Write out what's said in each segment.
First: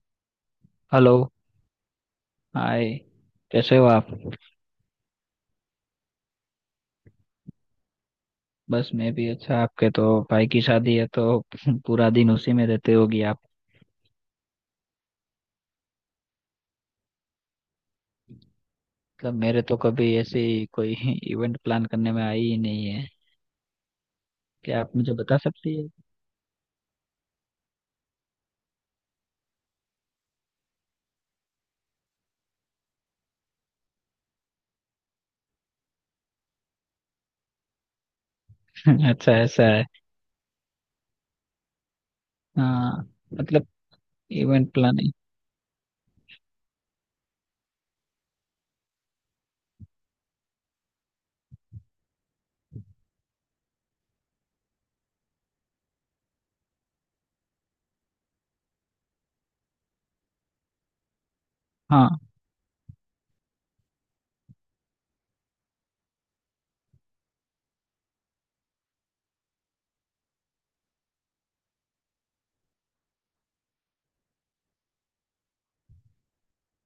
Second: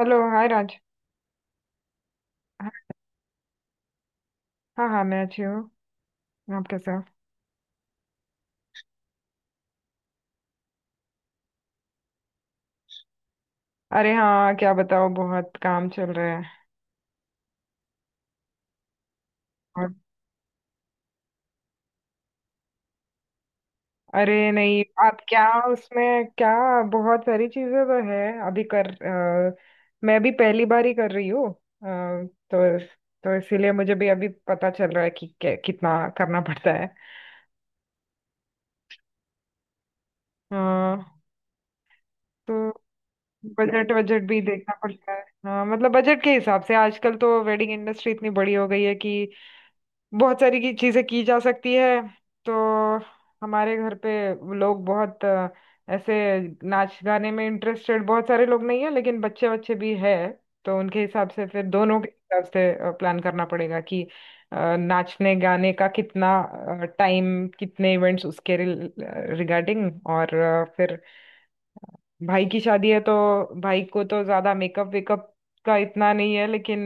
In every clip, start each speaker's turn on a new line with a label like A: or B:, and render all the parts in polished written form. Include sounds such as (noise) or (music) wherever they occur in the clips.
A: Hello, hi Raj.
B: Hello,
A: हाँ।
B: Hi. कैसे हो आप?
A: हाँ, हाँ, मैं अच्छी हूँ। आप कैसे हो?
B: बस मैं भी अच्छा। आपके तो भाई की शादी है तो (laughs) पूरा दिन उसी में रहते होगी आप।
A: अरे हाँ, क्या बताओ, बहुत काम चल रहा है।
B: मतलब मेरे तो
A: और
B: कभी ऐसी कोई (laughs) इवेंट प्लान करने में आई ही नहीं है।
A: अरे
B: क्या
A: नहीं,
B: आप मुझे
A: आप
B: बता
A: क्या?
B: सकती है?
A: उसमें क्या? बहुत सारी चीजें तो है। अभी कर अ, मैं भी पहली बार ही कर रही हूँ। तो तो इसीलिए मुझे भी अभी पता चल रहा है कि कितना करना पड़ता है।
B: (laughs) अच्छा ऐसा है।
A: अ, तो
B: हाँ। मतलब
A: बजट बजट भी
B: इवेंट
A: देखना पड़ता
B: प्लानिंग।
A: है। हाँ मतलब बजट के हिसाब से आजकल तो वेडिंग इंडस्ट्री इतनी बड़ी हो गई है कि बहुत सारी की चीजें की जा सकती है। तो हमारे घर पे लोग बहुत ऐसे नाच गाने में इंटरेस्टेड बहुत सारे लोग नहीं है, लेकिन बच्चे बच्चे भी है। तो उनके हिसाब से, फिर दोनों के
B: हाँ,
A: हिसाब से प्लान करना पड़ेगा कि नाचने गाने का कितना टाइम, कितने इवेंट्स उसके रिगार्डिंग। और फिर भाई की शादी है तो भाई को तो ज्यादा मेकअप वेकअप का इतना नहीं है, लेकिन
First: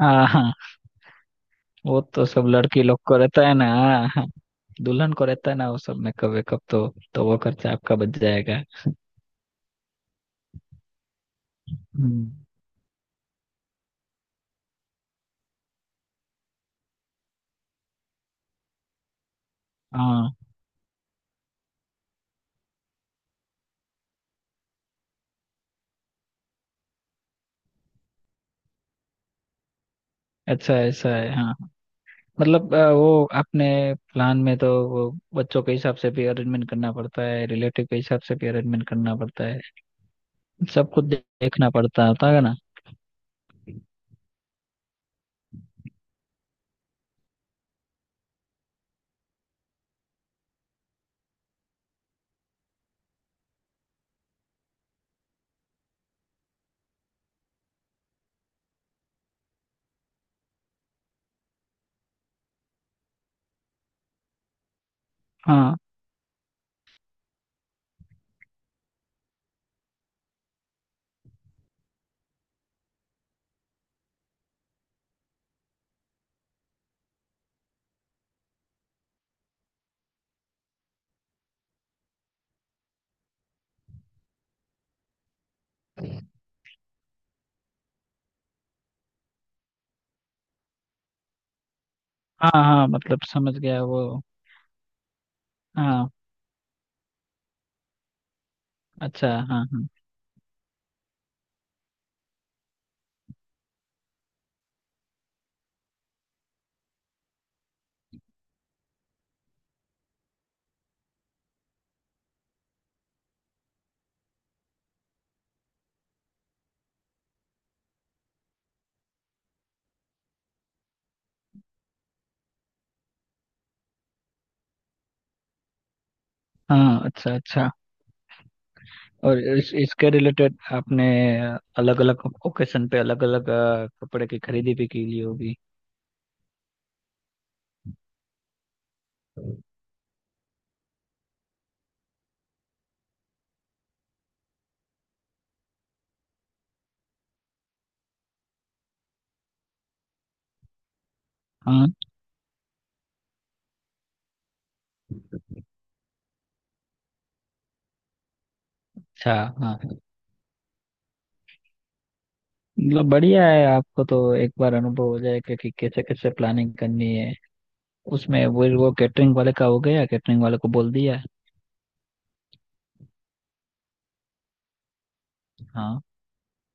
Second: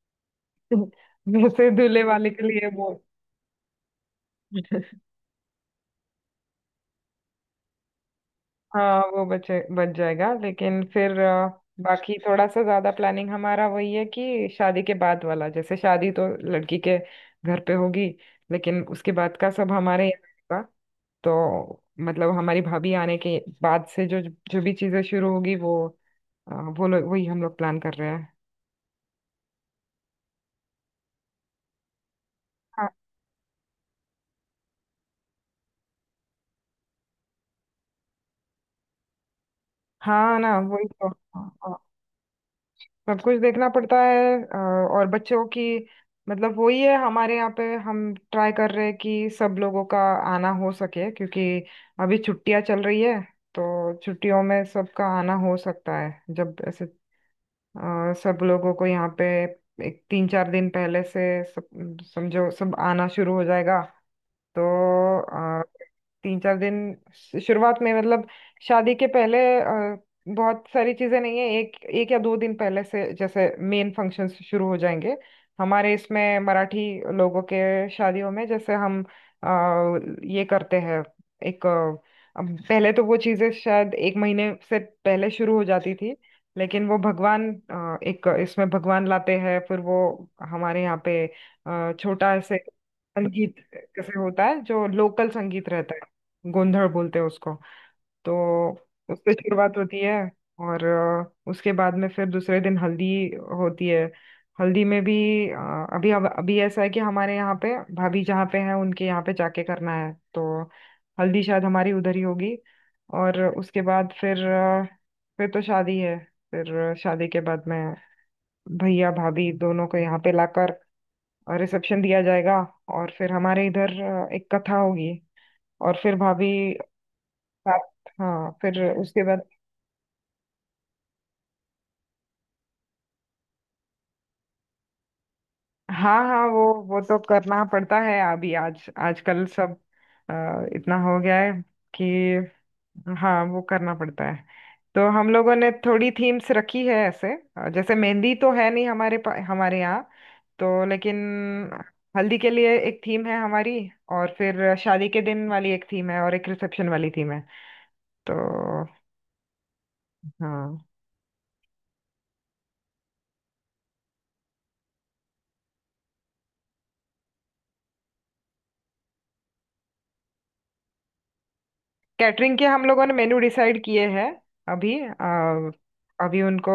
B: हाँ। हाँ,
A: (laughs) वैसे
B: वो
A: दूल्हे
B: तो
A: वाले
B: सब
A: के लिए
B: लड़की
A: वो।
B: लोग को रहता है ना। हाँ,
A: (laughs)
B: दुल्हन को रहता है ना वो सब मेकअप वेकअप। तो वो खर्चा आपका बच जाएगा।
A: हाँ वो बचे बच जाएगा, लेकिन फिर बाकी
B: हम्म।
A: थोड़ा सा ज्यादा प्लानिंग हमारा वही है कि शादी के बाद वाला, जैसे शादी तो लड़की के घर पे होगी, लेकिन उसके बाद का सब हमारे यहाँ
B: हाँ,
A: होगा। तो मतलब हमारी भाभी आने के बाद से जो जो भी चीजें शुरू होगी, वो लोग वही हम लोग प्लान कर रहे हैं।
B: अच्छा ऐसा है। हाँ, मतलब
A: हाँ,
B: वो अपने प्लान में तो वो बच्चों के हिसाब से भी अरेंजमेंट करना पड़ता है, रिलेटिव के हिसाब से भी अरेंजमेंट करना पड़ता है।
A: हाँ ना वही
B: सब कुछ
A: तो। हाँ,
B: देखना
A: हाँ।
B: पड़ता होता है ना।
A: सब कुछ देखना पड़ता है। और बच्चों की, मतलब वही है। हमारे यहाँ पे हम ट्राई कर रहे हैं कि सब लोगों का आना हो सके क्योंकि अभी छुट्टियां चल रही है। तो छुट्टियों में सबका आना हो सकता है जब ऐसे सब लोगों को यहाँ पे एक 3-4 दिन पहले से सब समझो सब आना शुरू हो जाएगा। तो अ,
B: हाँ,
A: 3-4 दिन शुरुआत में, मतलब शादी के पहले बहुत सारी चीजें नहीं है। एक एक या दो दिन पहले से जैसे मेन फंक्शंस शुरू हो जाएंगे। हमारे इसमें मराठी लोगों के शादियों में जैसे हम अ, ये करते हैं। एक अब पहले तो वो चीजें शायद एक महीने से पहले शुरू हो जाती थी, लेकिन वो भगवान एक इसमें भगवान लाते हैं, फिर वो हमारे यहाँ पे छोटा
B: हाँ।
A: ऐसे
B: हाँ, मतलब समझ
A: संगीत
B: गया। वो
A: से होता है। जो लोकल संगीत रहता
B: हाँ।
A: है, गोंधड़ बोलते हैं उसको। तो
B: अच्छा,
A: उससे
B: हाँ,
A: शुरुआत
B: हाँ।
A: होती है। और उसके बाद में फिर दूसरे दिन हल्दी होती है। हल्दी में भी अ, अभी ऐसा है कि हमारे यहाँ पे भाभी जहाँ पे हैं उनके यहाँ पे जाके करना है, तो हल्दी शायद हमारी उधर ही होगी। और उसके बाद फिर फिर तो शादी है। फिर शादी के बाद में भैया भाभी दोनों को यहाँ पे लाकर और रिसेप्शन दिया जाएगा। और फिर हमारे इधर एक कथा होगी। और फिर भाभी
B: हाँ, अच्छा अच्छा।
A: साथ, हाँ, फिर उसके
B: और
A: बाद।
B: इसके रिलेटेड आपने अलग अलग ओकेशन पे अलग अलग कपड़े की खरीदी भी की ली होगी।
A: हाँ, हाँ, वो तो करना पड़ता है। अभी आज आजकल सब इतना हो गया है कि। हाँ वो करना पड़ता है। तो हम लोगों ने थोड़ी थीम्स रखी है ऐसे। जैसे मेहंदी तो है नहीं हमारे हमारे यहाँ। तो लेकिन
B: हाँ,
A: हल्दी के लिए एक थीम है हमारी, और फिर शादी के दिन वाली एक थीम है, और एक रिसेप्शन वाली थीम है। तो
B: अच्छा। हाँ,
A: हाँ।
B: मतलब बढ़िया है। आपको तो एक बार अनुभव हो जाएगा कि कैसे कैसे प्लानिंग करनी है। उसमें वो कैटरिंग वाले का हो गया? कैटरिंग वाले को बोल दिया?
A: कैटरिंग के हम लोगों ने मेनू डिसाइड किए हैं, अभी
B: हाँ,
A: अभी उनको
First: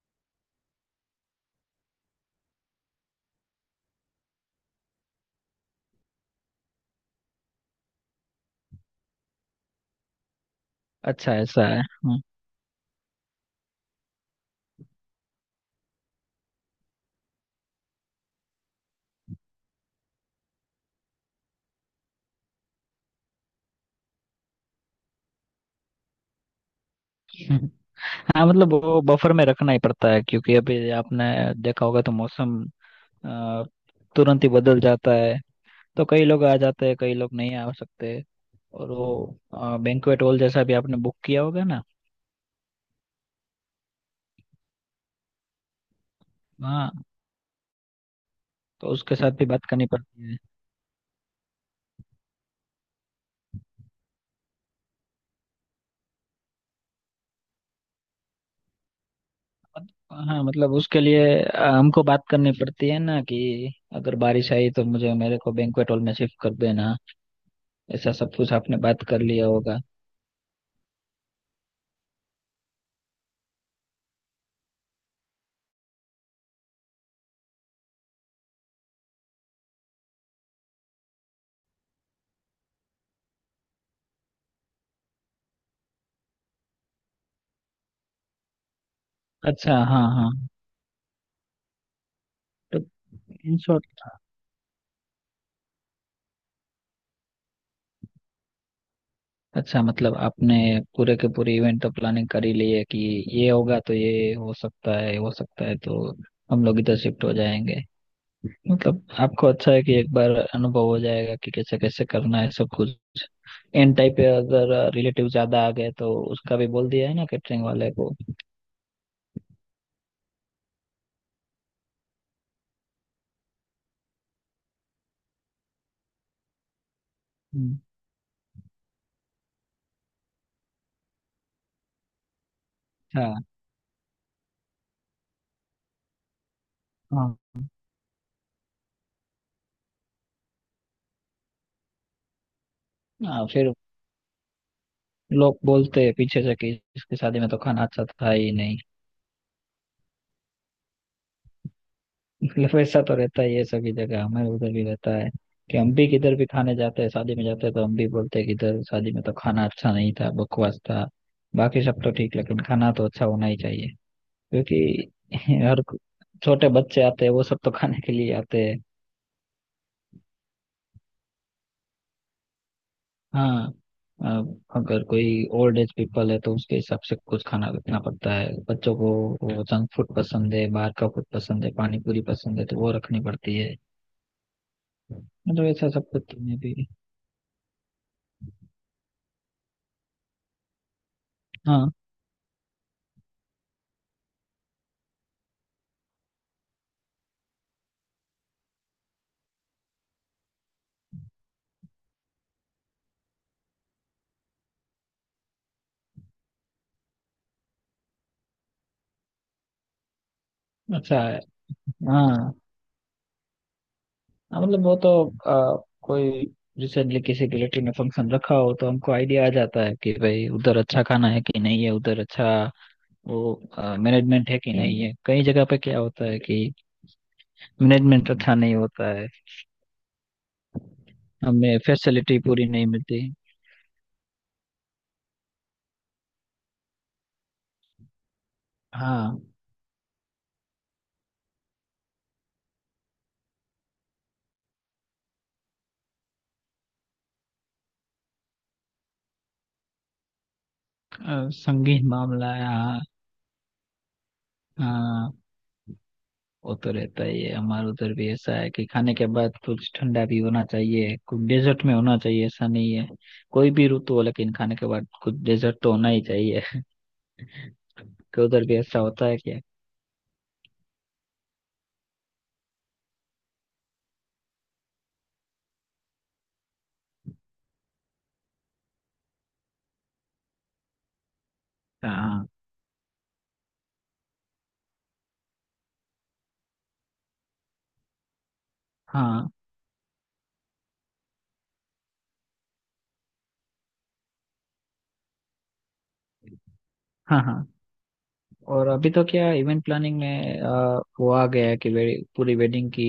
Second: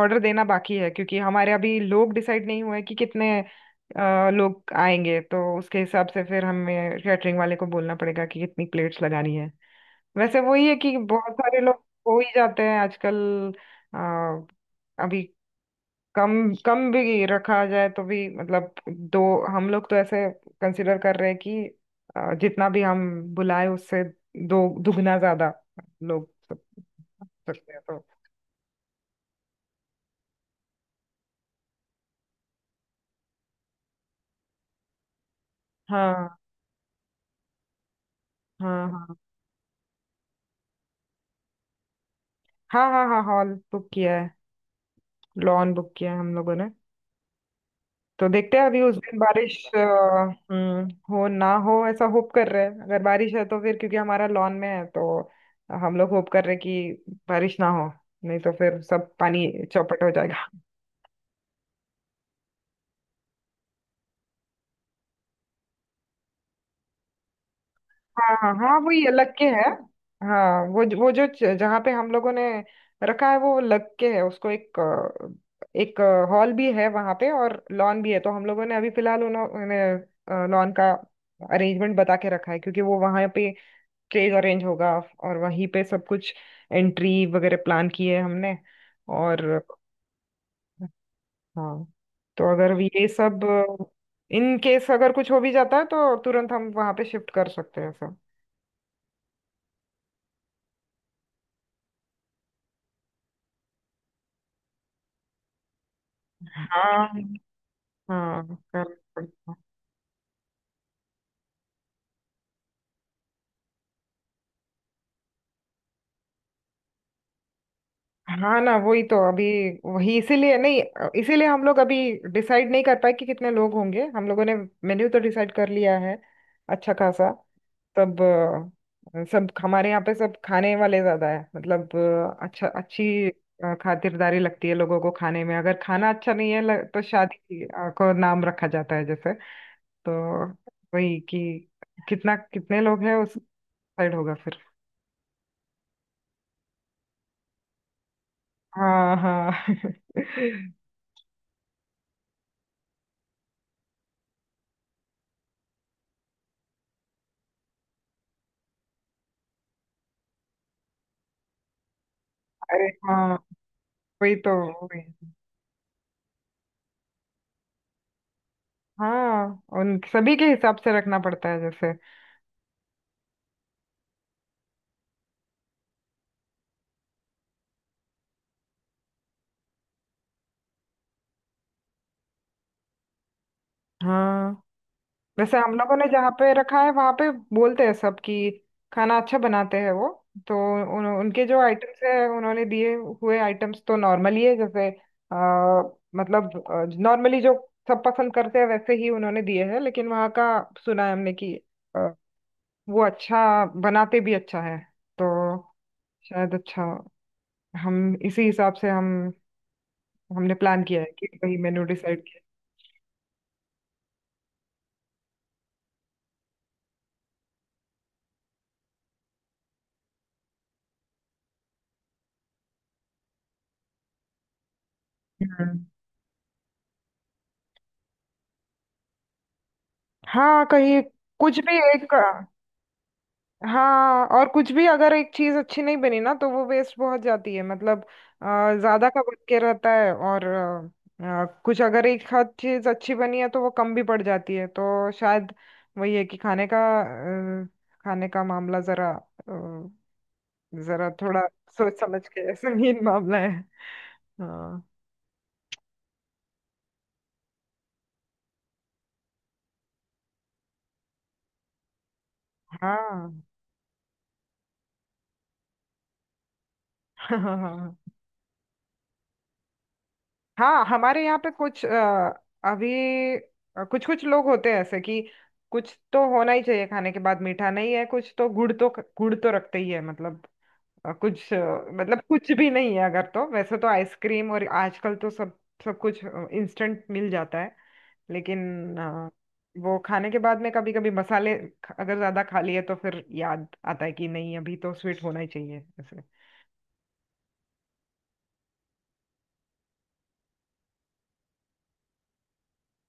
A: ऑर्डर देना बाकी है क्योंकि हमारे अभी लोग डिसाइड नहीं हुए कि कितने लोग आएंगे। तो उसके हिसाब से फिर हमें कैटरिंग वाले को बोलना पड़ेगा कि कितनी प्लेट्स लगानी है। वैसे वही है कि बहुत
B: अच्छा
A: सारे
B: ऐसा है।
A: लोग हो
B: हम्म।
A: ही जाते हैं आजकल। अ, अभी कम कम भी रखा जाए तो भी मतलब दो, हम लोग तो ऐसे कंसिडर कर रहे हैं कि जितना भी हम बुलाए उससे दो दुगना ज्यादा लोग सक
B: (laughs) हम्म।
A: सकते हैं। तो
B: हाँ, मतलब वो बफर में रखना ही पड़ता है, क्योंकि अभी आपने देखा होगा तो मौसम अ, तुरंत ही बदल जाता है। तो कई
A: हाँ,
B: लोग आ जाते हैं, कई लोग नहीं आ सकते।
A: हाँ,
B: और
A: हाँ,
B: वो बैंक्वेट हॉल जैसा भी आपने बुक किया होगा ना।
A: हाँ, हाँ, हाँ, हॉल बुक किया है, लॉन बुक किया है हम लोगों ने।
B: हाँ,
A: तो देखते हैं अभी
B: तो
A: उस
B: उसके
A: दिन
B: साथ भी
A: बारिश
B: बात करनी पड़ती है।
A: हम्म, हो ना हो, ऐसा होप कर रहे हैं। अगर बारिश है तो फिर क्योंकि हमारा लॉन में है तो हम लोग होप कर रहे हैं कि बारिश ना हो, नहीं तो फिर सब पानी चौपट हो
B: हाँ,
A: जाएगा।
B: मतलब उसके लिए हमको बात करनी पड़ती है ना कि अगर बारिश आई तो मुझे मेरे को बैंक्वेट हॉल में शिफ्ट कर देना। ऐसा सब
A: हाँ, हाँ,
B: कुछ आपने
A: हाँ, वो
B: बात
A: ये
B: कर
A: लग के
B: लिया
A: है।
B: होगा।
A: हाँ वो वो जो जहाँ पे हम लोगों ने रखा है वो लग के है उसको, एक एक हॉल भी है वहाँ पे और लॉन भी है। तो हम लोगों ने अभी फिलहाल उन्होंने लॉन का अरेंजमेंट बता के रखा है क्योंकि वो वहाँ पे स्टेज अरेंज होगा और वहीं पे सब कुछ एंट्री वगैरह प्लान की है हमने। और
B: अच्छा, हाँ, हाँ।
A: हाँ, तो
B: तो
A: अगर ये सब
B: इन शॉर्ट,
A: इन केस अगर कुछ हो भी जाता है तो तुरंत हम वहाँ पे शिफ्ट कर सकते हैं सब।
B: अच्छा मतलब आपने पूरे के पूरे इवेंट तो प्लानिंग कर ही ली है कि ये होगा तो ये हो सकता है तो हम लोग इधर
A: हाँ,
B: शिफ्ट हो जाएंगे।
A: हाँ, करना
B: मतलब आपको
A: पड़ता है।
B: अच्छा है कि एक बार अनुभव हो जाएगा कि कैसे कैसे करना है सब कुछ। एन टाइप पे अगर रिलेटिव ज्यादा आ गए तो उसका भी बोल दिया है ना कैटरिंग वाले को।
A: हाँ ना वही तो। अभी वही इसीलिए नहीं इसीलिए हम लोग अभी डिसाइड नहीं कर पाए कि कितने लोग होंगे। हम लोगों ने मेन्यू तो डिसाइड कर लिया है, अच्छा खासा।
B: हम्म,
A: तब सब हमारे यहाँ पे सब खाने वाले ज्यादा है, मतलब अच्छी
B: हाँ,
A: खातिरदारी लगती है लोगों को खाने में। अगर खाना अच्छा नहीं है तो
B: हाँ।
A: शादी को नाम रखा जाता है जैसे। तो वही कि कितना कितने लोग हैं उस
B: हाँ, फिर
A: साइड होगा फिर।
B: लोग बोलते हैं पीछे से कि इसकी शादी में तो खाना अच्छा था ही नहीं।
A: हाँ, हाँ। (laughs)
B: मतलब ऐसा तो रहता ही है सभी जगह। हमें उधर भी रहता है कि हम भी किधर भी खाने जाते हैं, शादी में जाते हैं तो हम भी बोलते हैं कि इधर शादी में तो खाना अच्छा नहीं था, बकवास था। बाकी सब तो ठीक, लेकिन
A: अरे
B: खाना तो अच्छा
A: हाँ,
B: होना ही चाहिए
A: वही तो, वही।
B: क्योंकि (laughs) हर छोटे बच्चे आते हैं वो सब तो खाने के लिए आते हैं।
A: हाँ उन सभी के हिसाब से रखना पड़ता है जैसे।
B: हाँ, अब अगर कोई ओल्ड एज पीपल है तो उसके हिसाब से कुछ खाना रखना पड़ता है। बच्चों को वो जंक फूड पसंद है, बाहर का फूड पसंद है, पानी पूरी पसंद है, तो वो रखनी पड़ती है।
A: हाँ, वैसे
B: मतलब
A: हम
B: ऐसा
A: लोगों ने
B: सब
A: जहाँ
B: कुछ
A: पे
B: में भी।
A: रखा है वहाँ पे बोलते हैं सब कि खाना अच्छा बनाते हैं वो। तो उनके जो
B: हाँ,
A: आइटम्स है उन्होंने दिए हुए आइटम्स तो नॉर्मली है जैसे आ, मतलब नॉर्मली जो सब पसंद करते हैं वैसे ही उन्होंने दिए हैं। लेकिन वहाँ का सुना है हमने कि अ, वो अच्छा बनाते भी अच्छा है। तो शायद अच्छा हम इसी हिसाब से हम हमने प्लान किया है
B: अच्छा।
A: कि कहीं मेनू डिसाइड किया
B: हाँ, हाँ, मतलब वो तो आ, कोई रिसेंटली किसी रिलेटिव ने फंक्शन रखा हो तो हमको आइडिया आ जाता है कि भाई उधर अच्छा खाना है कि नहीं है, उधर अच्छा वो मैनेजमेंट है कि नहीं है। कई
A: है।
B: जगह पे
A: हम्म।
B: क्या होता है कि मैनेजमेंट अच्छा नहीं होता है,
A: हाँ कहीं कुछ
B: हमें
A: भी एक।
B: फैसिलिटी पूरी नहीं मिलती।
A: हाँ और कुछ भी अगर एक चीज अच्छी नहीं बनी ना तो वो वेस्ट बहुत जाती है, मतलब अ, ज्यादा का बच
B: हाँ,
A: के रहता है। और कुछ अगर एक आध चीज अच्छी बनी है तो वो कम भी पड़ जाती है। तो शायद वही है कि खाने का अ, खाने का मामला जरा अ, जरा थोड़ा सोच
B: संगीत
A: समझ
B: मामला
A: के
B: है। हाँ,
A: संगीन मामला है। हाँ,
B: हाँ। वो तो रहता ही है, हमारे उधर भी ऐसा है कि खाने के बाद कुछ ठंडा भी होना चाहिए, कुछ डेजर्ट में होना चाहिए। ऐसा नहीं है, कोई भी ऋतु हो लेकिन खाने के बाद कुछ डेजर्ट तो होना ही चाहिए। (laughs)
A: हाँ। (laughs)
B: कि उधर भी ऐसा होता है क्या?
A: हाँ हमारे यहाँ पे कुछ अभी कुछ कुछ लोग होते हैं ऐसे कि कुछ तो होना ही चाहिए खाने के बाद। मीठा नहीं है कुछ, तो गुड़ तो रखते ही है, मतलब। कुछ मतलब
B: हाँ,
A: कुछ भी नहीं है अगर, तो वैसे तो आइसक्रीम, और आजकल तो सब सब कुछ इंस्टेंट मिल जाता है। लेकिन अ,
B: हाँ।
A: वो खाने के बाद में कभी कभी मसाले अगर ज्यादा खा लिए तो फिर याद आता है कि नहीं अभी तो स्वीट होना ही चाहिए ऐसे।
B: हाँ, हाँ। और अभी तो क्या इवेंट प्लानिंग में वो आ गया है कि पूरी वेडिंग की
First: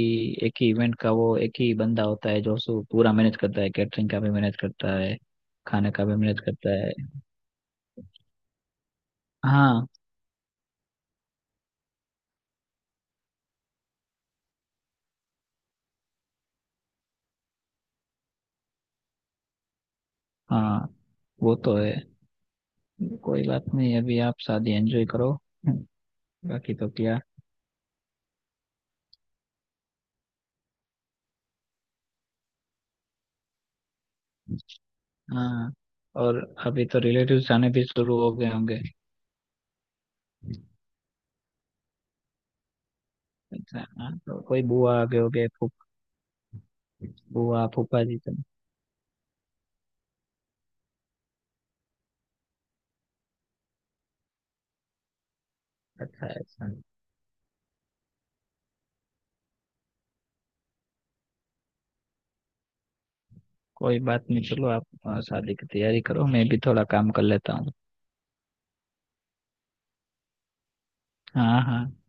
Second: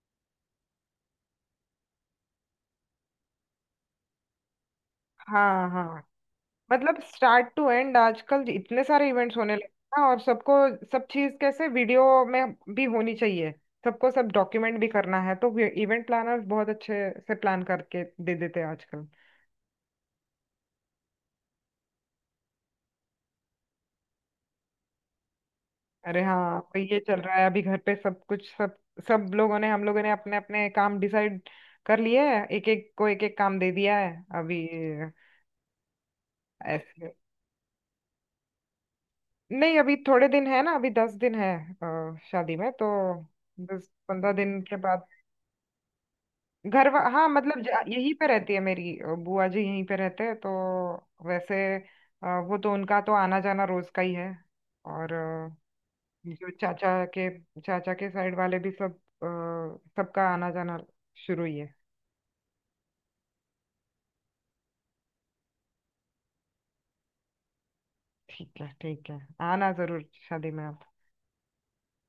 B: एक ही इवेंट का वो एक ही बंदा होता है जो पूरा मैनेज करता है, कैटरिंग का भी मैनेज करता है,
A: हाँ,
B: खाने
A: हाँ।
B: का भी मैनेज करता है।
A: मतलब स्टार्ट टू एंड आजकल इतने सारे इवेंट्स होने लगे हैं
B: हाँ,
A: ना, और सबको सब चीज कैसे वीडियो में भी होनी चाहिए। सबको सब डॉक्यूमेंट भी करना है तो इवेंट प्लानर्स बहुत अच्छे से प्लान करके दे देते हैं आजकल।
B: हाँ, वो तो है। कोई बात नहीं, अभी आप शादी एंजॉय करो।
A: अरे हाँ,
B: बाकी
A: तो
B: तो
A: ये
B: क्या।
A: चल रहा है अभी घर पे। सब कुछ सब सब लोगों ने हम लोगों ने अपने अपने काम डिसाइड कर लिए हैं। एक एक को एक एक काम दे दिया है अभी।
B: हाँ, और अभी तो
A: ऐसे
B: रिलेटिव्स आने भी शुरू हो गए होंगे।
A: नहीं, अभी थोड़े दिन है ना, अभी 10 दिन है। शादी में तो
B: अच्छा,
A: दस
B: हाँ,
A: पंद्रह
B: तो
A: दिन
B: कोई
A: के
B: बुआ आ
A: बाद
B: गए होंगे, फूफ
A: घर हाँ मतलब
B: बुआ फूफा
A: यहीं
B: जी
A: पे
B: तो।
A: रहती है मेरी बुआ जी, यहीं पे रहते हैं तो वैसे वो तो उनका तो आना जाना रोज का ही है। और
B: अच्छा है,
A: जो
B: ऐसा।
A: चाचा के साइड वाले भी सब अ, सबका आना जाना शुरू ही है।
B: कोई बात नहीं, चलो आप शादी की तैयारी करो, मैं भी थोड़ा काम कर लेता हूँ।
A: ठीक है, ठीक है। आना जरूर शादी में आप।
B: हाँ, हाँ।